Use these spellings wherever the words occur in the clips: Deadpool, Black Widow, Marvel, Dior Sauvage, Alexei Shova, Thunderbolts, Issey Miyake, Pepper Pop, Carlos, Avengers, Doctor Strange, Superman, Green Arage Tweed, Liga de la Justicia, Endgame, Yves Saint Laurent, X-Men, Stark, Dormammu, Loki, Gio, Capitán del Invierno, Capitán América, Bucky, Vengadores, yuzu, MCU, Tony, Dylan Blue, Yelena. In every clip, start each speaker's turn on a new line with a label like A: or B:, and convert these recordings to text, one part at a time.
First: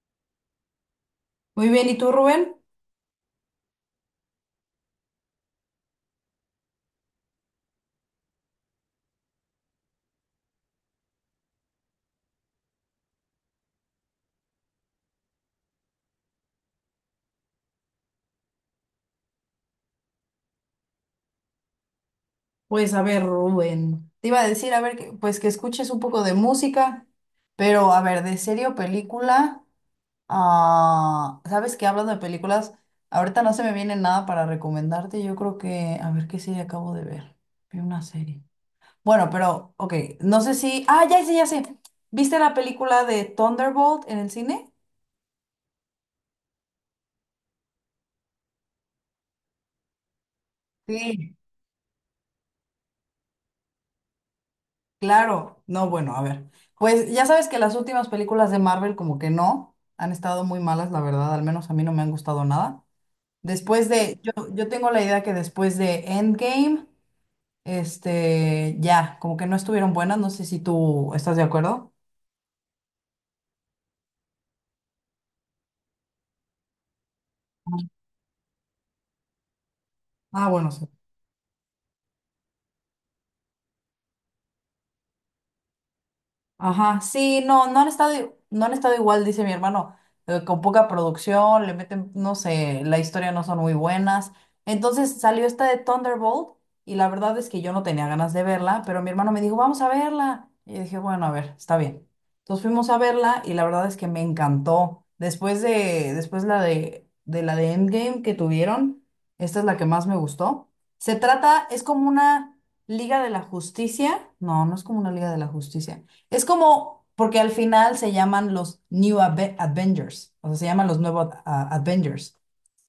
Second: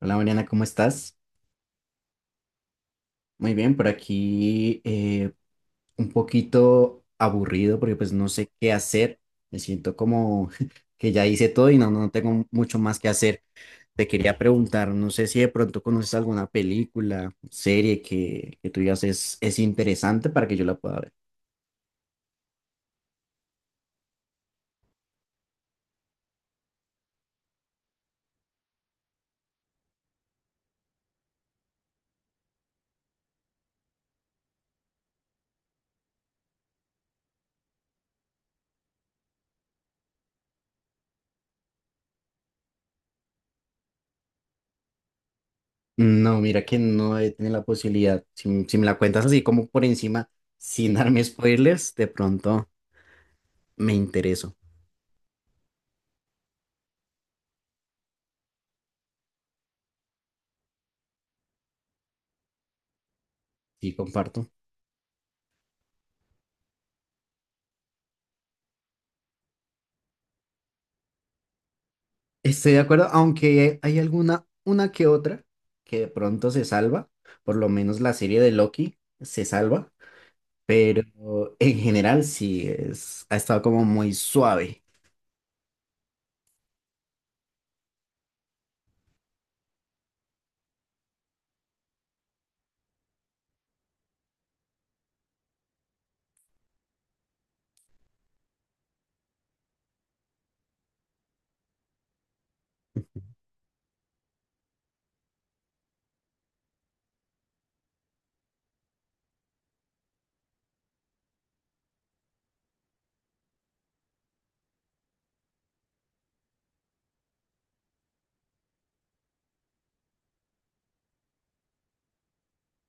A: Hola Mariana, ¿cómo estás?
B: Muy bien, ¿y tú, Rubén?
A: Muy bien, por aquí un poquito aburrido porque pues no sé qué hacer. Me siento como que ya hice todo y no tengo mucho más que hacer. Te quería preguntar, no sé si de pronto conoces alguna película, serie que tú digas es interesante para que yo la pueda ver.
B: Pues a ver, Rubén, te iba a decir, a ver, pues que escuches un poco de música, pero a ver, de serie o película, ah, ¿sabes qué? Hablando de películas, ahorita no se me viene nada para recomendarte, yo creo que, a ver, ¿qué serie acabo de ver? Vi una serie. Bueno, pero, ok, no sé si, ah, ya sé, ¿viste la película de Thunderbolt en el cine?
A: No, mira que no he tenido la posibilidad. Si me la cuentas así como por encima, sin darme
B: Sí.
A: spoilers, de pronto me intereso.
B: Claro, no, bueno, a ver. Pues ya sabes que las últimas películas de Marvel como que no, han estado muy malas, la verdad, al menos a mí no me han gustado nada. Después
A: Sí,
B: de, yo,
A: comparto.
B: yo tengo la idea que después de Endgame, este, ya, como que no estuvieron buenas, no sé si tú estás de acuerdo.
A: Estoy de acuerdo, aunque hay alguna, una que otra que de pronto se salva, por lo menos la serie de Loki se salva,
B: Ah, bueno, sí.
A: pero en general sí es, ha estado como muy suave.
B: Ajá, sí, no, no han estado, no han estado igual, dice mi hermano, con poca producción, le meten, no sé, la historia no son muy buenas. Entonces salió esta de Thunderbolt y la verdad es que yo no tenía ganas de verla, pero mi hermano me dijo, vamos a verla. Y dije, bueno, a ver, está bien. Entonces fuimos a verla y la verdad es que me encantó. Después de, después la de la de Endgame que tuvieron, esta es la que más me gustó. Se trata, es como una Liga de la Justicia. No, no es como una Liga de la Justicia. Es como, porque al final se llaman los Avengers, o sea, se llaman los nuevos Avengers.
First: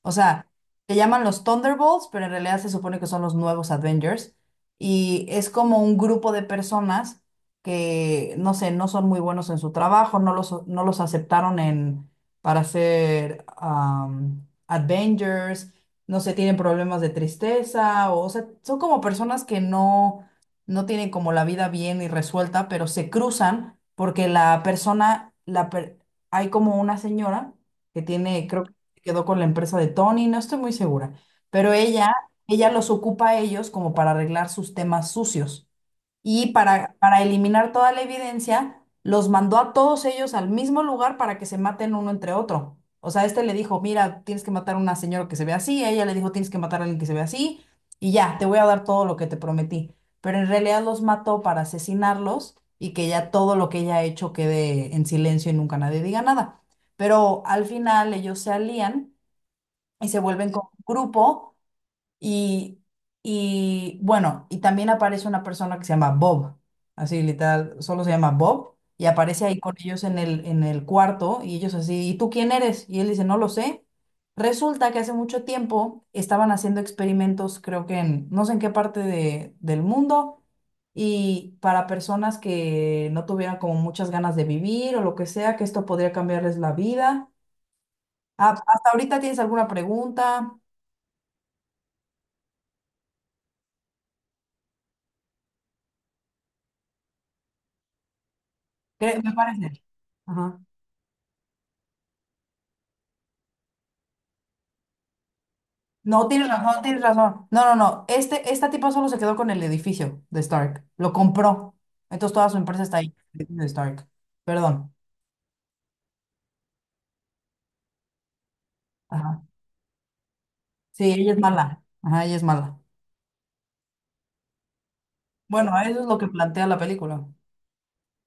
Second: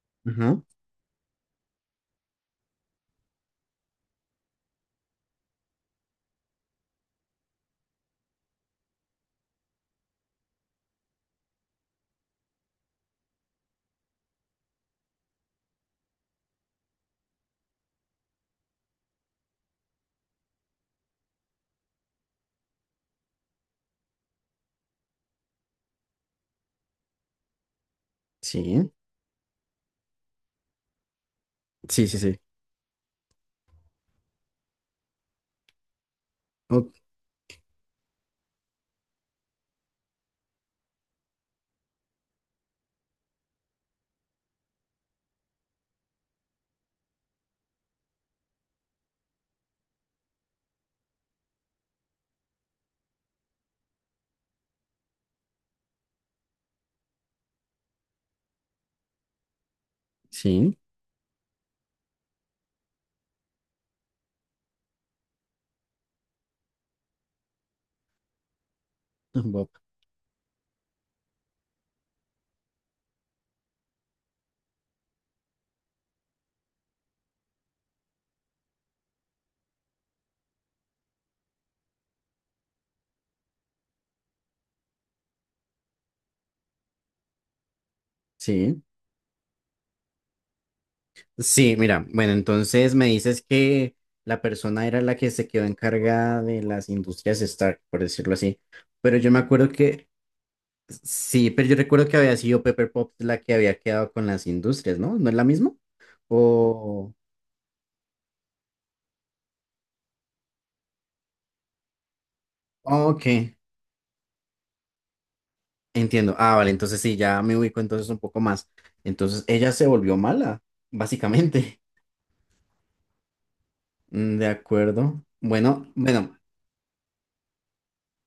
B: O sea,
A: Ajá.
B: se llaman los Thunderbolts, pero en realidad se supone que son los nuevos Avengers. Y es como un grupo de personas que, no sé, no son muy buenos en su trabajo, no los aceptaron en, para ser Avengers, no sé, tienen problemas de tristeza, o sea, son como personas que no, no tienen como la vida bien y resuelta, pero se cruzan porque la persona, hay como una señora que tiene, creo
A: Sí,
B: quedó con la empresa de Tony, no estoy muy segura, pero
A: sí,
B: ella,
A: sí, sí.
B: ella los ocupa a ellos como para arreglar sus temas sucios y
A: Ok,
B: para eliminar toda la evidencia, los mandó a todos ellos al mismo lugar para que se maten uno entre otro. O sea, este le dijo, mira, tienes que matar a una señora que se ve así, ella le dijo, tienes que matar a alguien que se ve así, y ya, te voy a dar todo lo que te prometí. Pero en realidad los mató para asesinarlos y que ya todo lo que ella ha hecho quede en silencio y nunca nadie diga nada. Pero al final ellos se alían y se vuelven como
A: sí,
B: un grupo y, y bueno, y también aparece una persona que se llama Bob, así literal, solo se llama Bob y aparece ahí
A: Bob,
B: con ellos en el cuarto y ellos así, ¿y tú quién eres? Y él dice, no lo sé. Resulta que hace mucho tiempo estaban haciendo experimentos, creo que en no sé en qué parte del mundo, y para personas que no tuvieran como muchas ganas de vivir o lo que sea, que esto podría cambiarles la vida. Ah,
A: sí.
B: ¿hasta ahorita tienes alguna pregunta?
A: Sí, mira, bueno, entonces me dices que la persona era la que se quedó encargada de las industrias Stark, por decirlo así, pero yo
B: Me
A: me acuerdo
B: parece.
A: que
B: Ajá.
A: sí, pero yo recuerdo que había sido Pepper Pop la que había quedado con las industrias, ¿no? ¿No es la misma?
B: No, tienes razón, tienes
A: O...
B: razón. No, no, no. Este, esta tipa solo se quedó con el edificio de Stark. Lo compró. Entonces toda su empresa está
A: oh,
B: ahí.
A: ok,
B: De Stark. Perdón.
A: entiendo. Ah, vale, entonces sí, ya me ubico entonces un poco más.
B: Ajá.
A: Entonces ella se volvió mala,
B: Sí, ella es
A: básicamente.
B: mala. Ajá, ella es mala.
A: Mm, de acuerdo.
B: Bueno,
A: Bueno,
B: eso es lo que
A: bueno,
B: plantea la película.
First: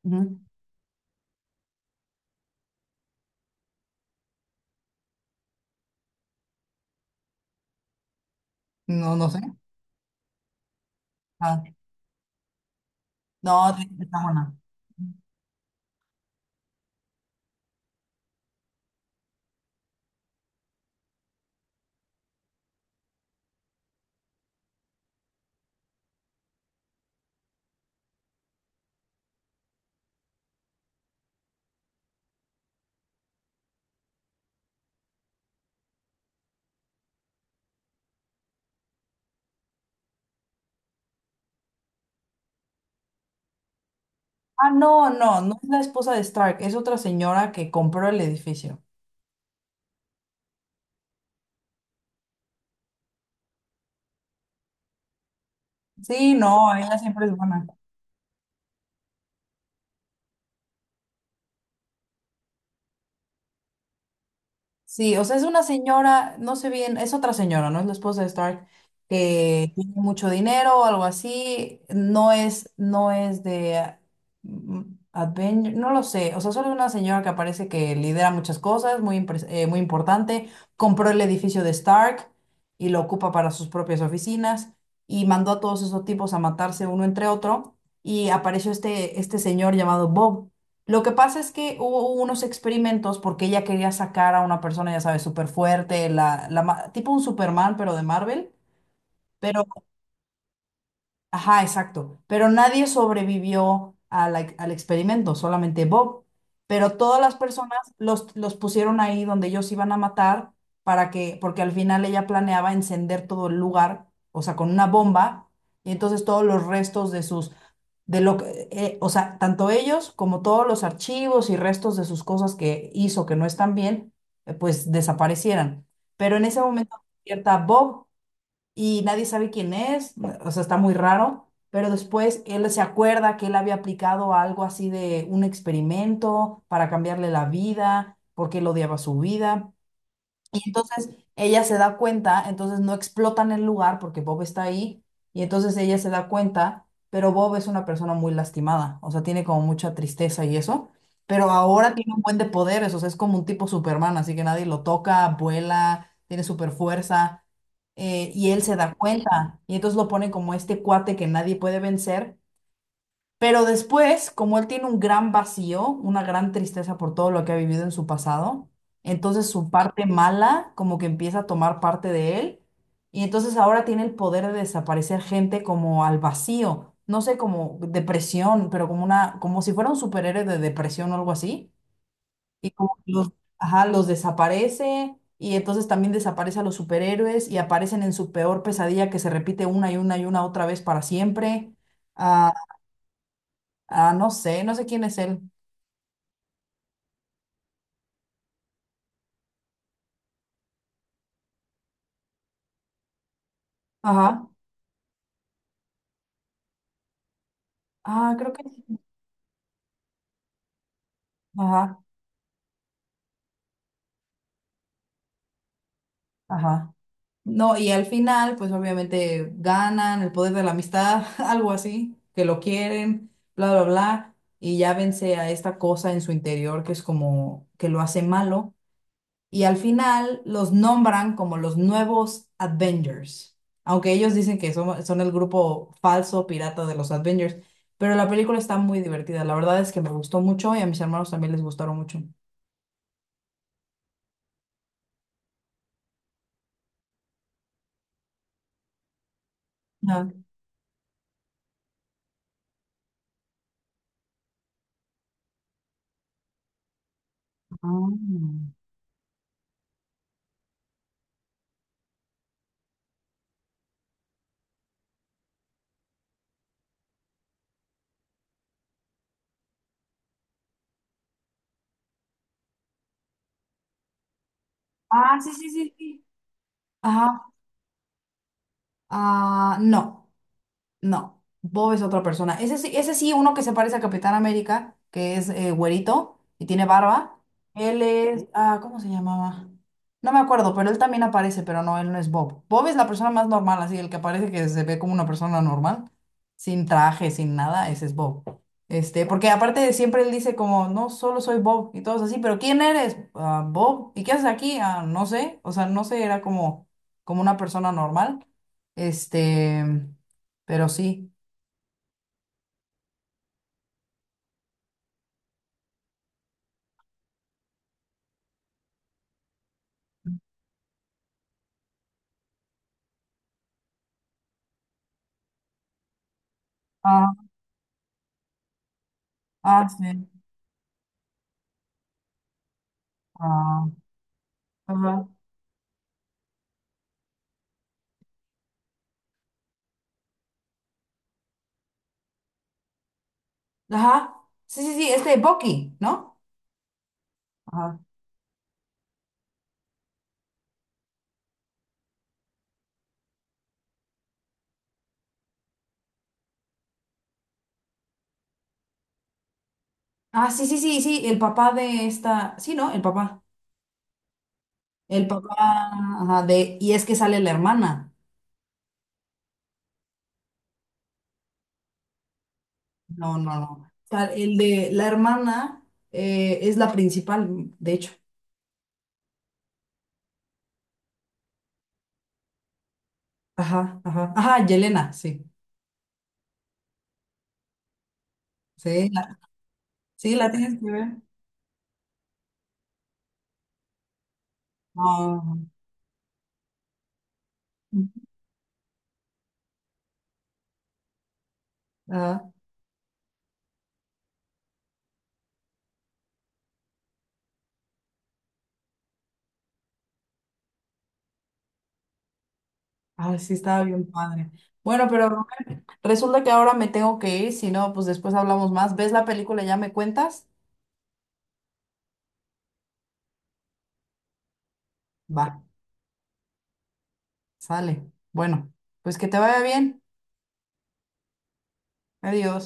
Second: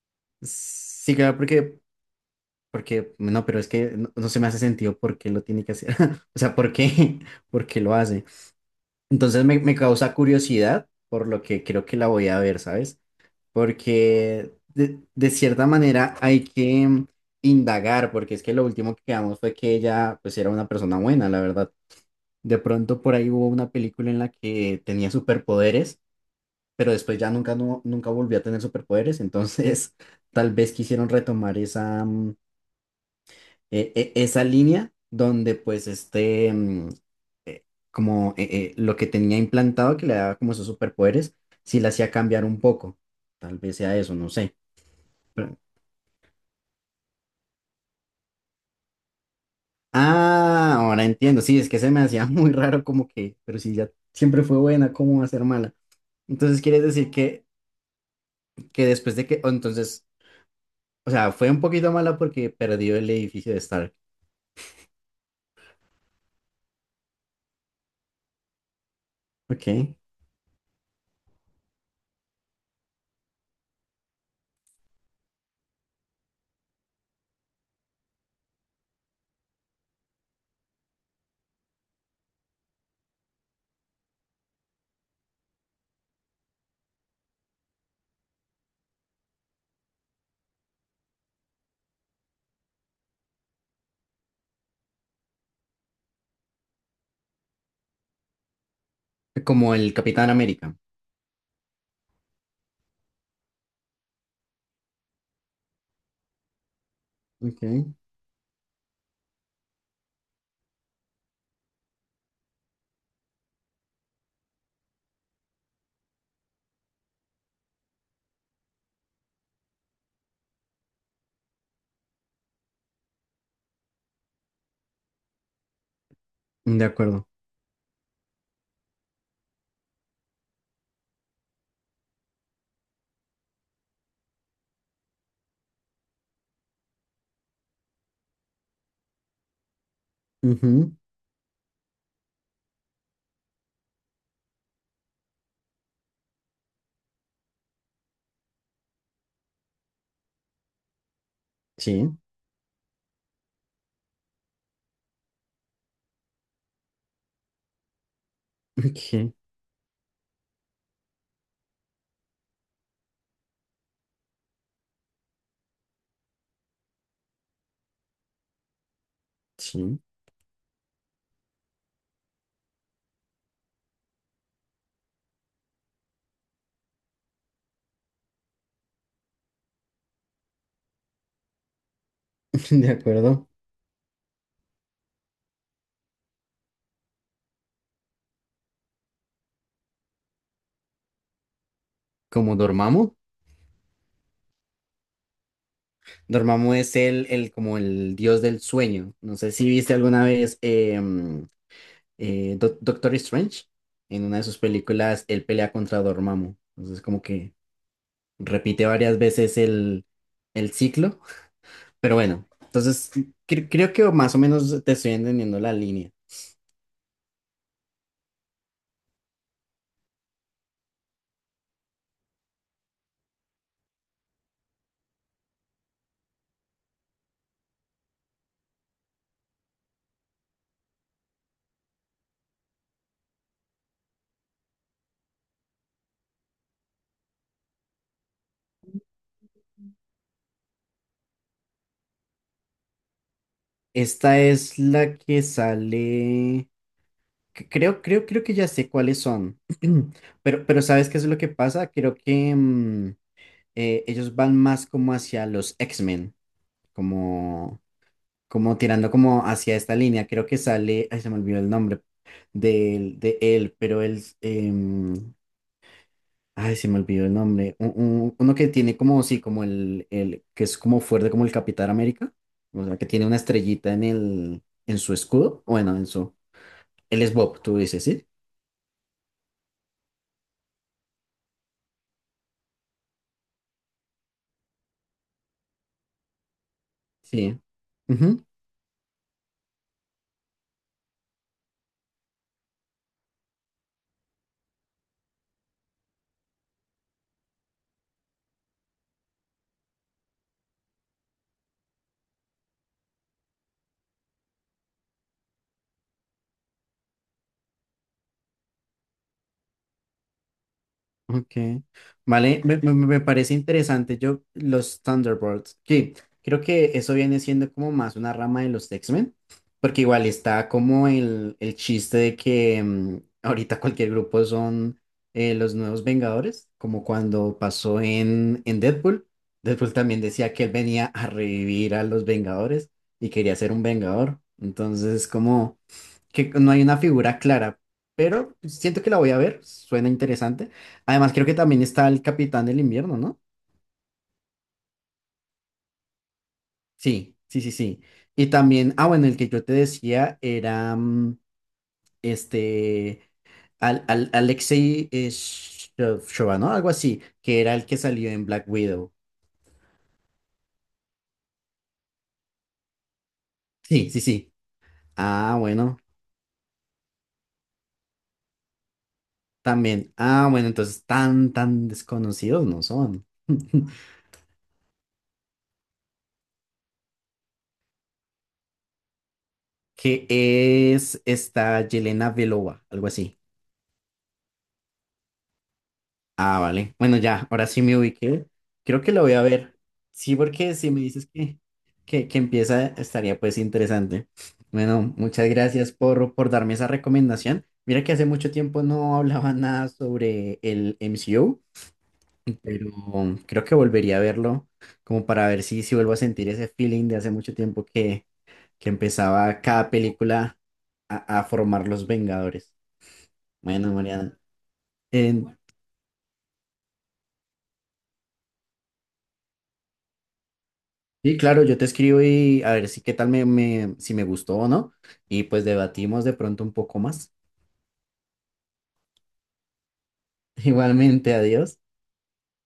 B: Ujú.
A: sí, claro, no, pero es que no se me hace sentido por qué lo tiene que hacer. O sea, ¿por qué? ¿Por qué lo hace?
B: No, no sé.
A: Entonces me causa curiosidad, por lo
B: Ah,
A: que creo que la voy a ver, ¿sabes?
B: no, sí, está
A: Porque
B: buena.
A: de cierta manera hay que indagar, porque es que lo último que quedamos fue que ella pues era una persona buena, la verdad. De pronto por ahí hubo una película en la que tenía superpoderes, pero después ya nunca, no, nunca volvió a tener superpoderes, entonces tal vez quisieron retomar esa, esa línea donde pues este, mm, eh, como lo que tenía implantado que le daba como esos superpoderes, si la hacía cambiar un poco, tal vez sea eso, no sé.
B: Ah, no, no, no es la esposa de Stark, es otra señora que compró el edificio.
A: Ah, ahora entiendo. Sí, es que se me hacía muy raro como que, pero si ya siempre fue buena, ¿cómo va a ser mala?
B: Sí,
A: Entonces,
B: no,
A: ¿quieres
B: ella
A: decir
B: siempre es buena.
A: que después de que, o entonces, o sea, fue un poquito mala porque perdió el edificio de Stark.
B: Sí, o sea, es una señora, no sé bien, es otra señora, ¿no? Es la esposa de Stark, que tiene
A: Ok.
B: mucho dinero o algo así. No es, no es de mm, Avenger, no lo sé. O sea, solo es una señora que aparece que lidera muchas cosas, muy, muy importante. Compró el edificio de Stark y lo ocupa para sus propias oficinas y mandó a todos esos tipos a matarse uno entre otro. Y apareció este, este señor llamado Bob lo que pasa es que hubo unos experimentos porque ella quería sacar a una persona, ya sabes, súper fuerte, la, tipo un Superman, pero de Marvel. Pero,
A: Como el Capitán América.
B: ajá, exacto. Pero nadie sobrevivió a al experimento, solamente Bob. Pero todas las
A: Ok.
B: personas los pusieron ahí donde ellos iban a matar para que, porque al final ella planeaba encender todo el lugar, o sea, con una bomba. Y entonces todos los restos de sus de lo que, o sea, tanto ellos como todos los archivos y restos de sus cosas que hizo que no están bien, pues desaparecieran. Pero en ese
A: De
B: momento
A: acuerdo.
B: despierta Bob y nadie sabe quién es, o sea, está muy raro, pero después él se acuerda que él había aplicado algo así de un experimento para cambiarle la vida, porque él odiaba su vida. Y
A: Ujú,
B: entonces ella se da cuenta, entonces no explotan el lugar porque Bob está ahí, y entonces ella se da cuenta, pero Bob es una persona muy lastimada, o sea, tiene como mucha tristeza y eso, pero ahora tiene
A: sí.
B: un buen de poderes, o sea, es como un tipo Superman, así que nadie lo toca, vuela, tiene super fuerza, y él se da
A: Ok.
B: cuenta, y entonces lo pone como este cuate que nadie puede vencer, pero después, como él tiene un gran vacío, una gran tristeza por todo lo que ha vivido en su pasado, entonces su
A: Sí.
B: parte mala como que empieza a tomar parte de él y entonces ahora tiene el poder de desaparecer gente como al vacío, no sé, como depresión, pero como una, como si fuera un superhéroe de depresión o algo así y
A: De
B: como que los,
A: acuerdo.
B: ajá, los desaparece y entonces también desaparece a los superhéroes y aparecen en su peor pesadilla que se repite una y una y una otra vez para siempre.
A: Como Dormammu.
B: Ah, no sé, no sé quién es él.
A: Dormammu es el, como el dios del sueño. No sé si viste alguna vez Doctor Strange, en una de
B: Ajá.
A: sus películas, él pelea contra Dormammu. Entonces, como que
B: Ah, creo que sí.
A: repite varias veces el ciclo.
B: Ajá,
A: Pero bueno, entonces creo que más o menos te estoy entendiendo la línea.
B: ajá. No, y al final, pues obviamente ganan el poder de la amistad, algo así, que lo quieren, bla, bla, bla, y ya vence a esta cosa en su interior que es como que lo hace malo. Y al final los nombran como los nuevos Avengers, aunque ellos dicen que son, son el grupo falso pirata de los Avengers, pero la película está muy divertida, la verdad es que me gustó mucho y a mis hermanos también les gustaron mucho.
A: Esta es la que sale. Que Creo, creo, creo que ya sé cuáles son. Pero ¿sabes qué es lo que pasa? Creo que ellos van más como hacia los X-Men, como como
B: Ah,
A: tirando como hacia esta línea, creo que sale, ay, se me olvidó el nombre él, pero ay, se me olvidó el nombre, uno que tiene como, sí, como el, que es como fuerte como el Capitán América, o sea, que tiene una estrellita en en su
B: ah, sí,
A: escudo,
B: sí, sí,
A: bueno, en
B: sí.
A: su, él es
B: Ajá.
A: Bob, tú dices, ¿sí?
B: Ah, no. No, Bob es otra persona. Ese sí, uno que se parece a Capitán América, que es güerito y tiene barba.
A: Sí.
B: Él
A: Ujú.
B: es, ah, ¿cómo se llamaba? No me acuerdo, pero él también aparece, pero no, él no es Bob. Bob es la persona más normal, así, el que parece que se ve como una persona normal, sin traje, sin nada, ese es Bob. Este, porque aparte de siempre él dice como, no, solo soy Bob y todos así, pero ¿quién eres? "Ah, Bob. ¿Y qué haces aquí? Ah, no sé. O sea, no sé, era como, como una persona normal. Este pero sí.
A: Okay, vale, me parece interesante. Yo, los Thunderbolts, que creo que eso viene siendo como más una rama de los X-Men, porque igual está como el chiste de que ahorita cualquier grupo son los nuevos Vengadores, como
B: Ah,
A: cuando pasó en Deadpool.
B: ah,
A: Deadpool
B: sí.
A: también decía que él venía a revivir a los Vengadores y quería ser un
B: Ah,
A: Vengador. Entonces,
B: ajá.
A: como que no hay una figura clara, pero siento que la voy a ver, suena interesante. Además, creo que también está el Capitán del Invierno, ¿no?
B: Ajá. Sí, sí, sí, este Bucky, ¿no?
A: Sí, sí, sí,
B: Ajá.
A: sí. Y también, ah, bueno, el que yo te decía era este, Alexei Shova, ¿no? Algo así, que era el que salió en Black Widow.
B: Ah, sí, sí, sí, sí, el papá de esta. Sí, ¿no? El papá.
A: Sí, sí, sí.
B: El papá,
A: Ah, bueno,
B: ajá, de. Y es que sale la hermana.
A: también. Ah, bueno, entonces tan desconocidos no son.
B: No, no, no. El de la hermana es la principal, de hecho.
A: Que es esta Yelena Belova, algo así.
B: Ajá, ajá. Ajá, Yelena, sí.
A: Ah, vale. Bueno, ya, ahora sí me ubiqué. Creo
B: Sí,
A: que lo voy
B: la,
A: a ver.
B: sí,
A: Sí,
B: la
A: porque
B: tienes que
A: si me
B: ver.
A: dices que empieza, estaría pues interesante. Bueno,
B: Ah,
A: muchas gracias por darme esa recomendación. Mira que hace mucho tiempo no hablaba nada sobre el MCU,
B: ajá.
A: pero creo que volvería a verlo como para ver si, si vuelvo a sentir ese feeling de hace mucho tiempo que empezaba cada película a formar los Vengadores.
B: Ay, sí, estaba
A: Bueno,
B: bien
A: Mariana,
B: padre. Bueno, pero
A: eh,
B: Rubén, resulta que ahora me tengo que ir, si no, pues después hablamos más. ¿Ves la película y ya me cuentas?
A: sí, claro, yo te escribo y a ver si qué tal si me gustó o no. Y
B: Va,
A: pues debatimos de pronto un poco más.
B: sale. Bueno, pues que te vaya bien.
A: Igualmente, adiós.
B: Adiós.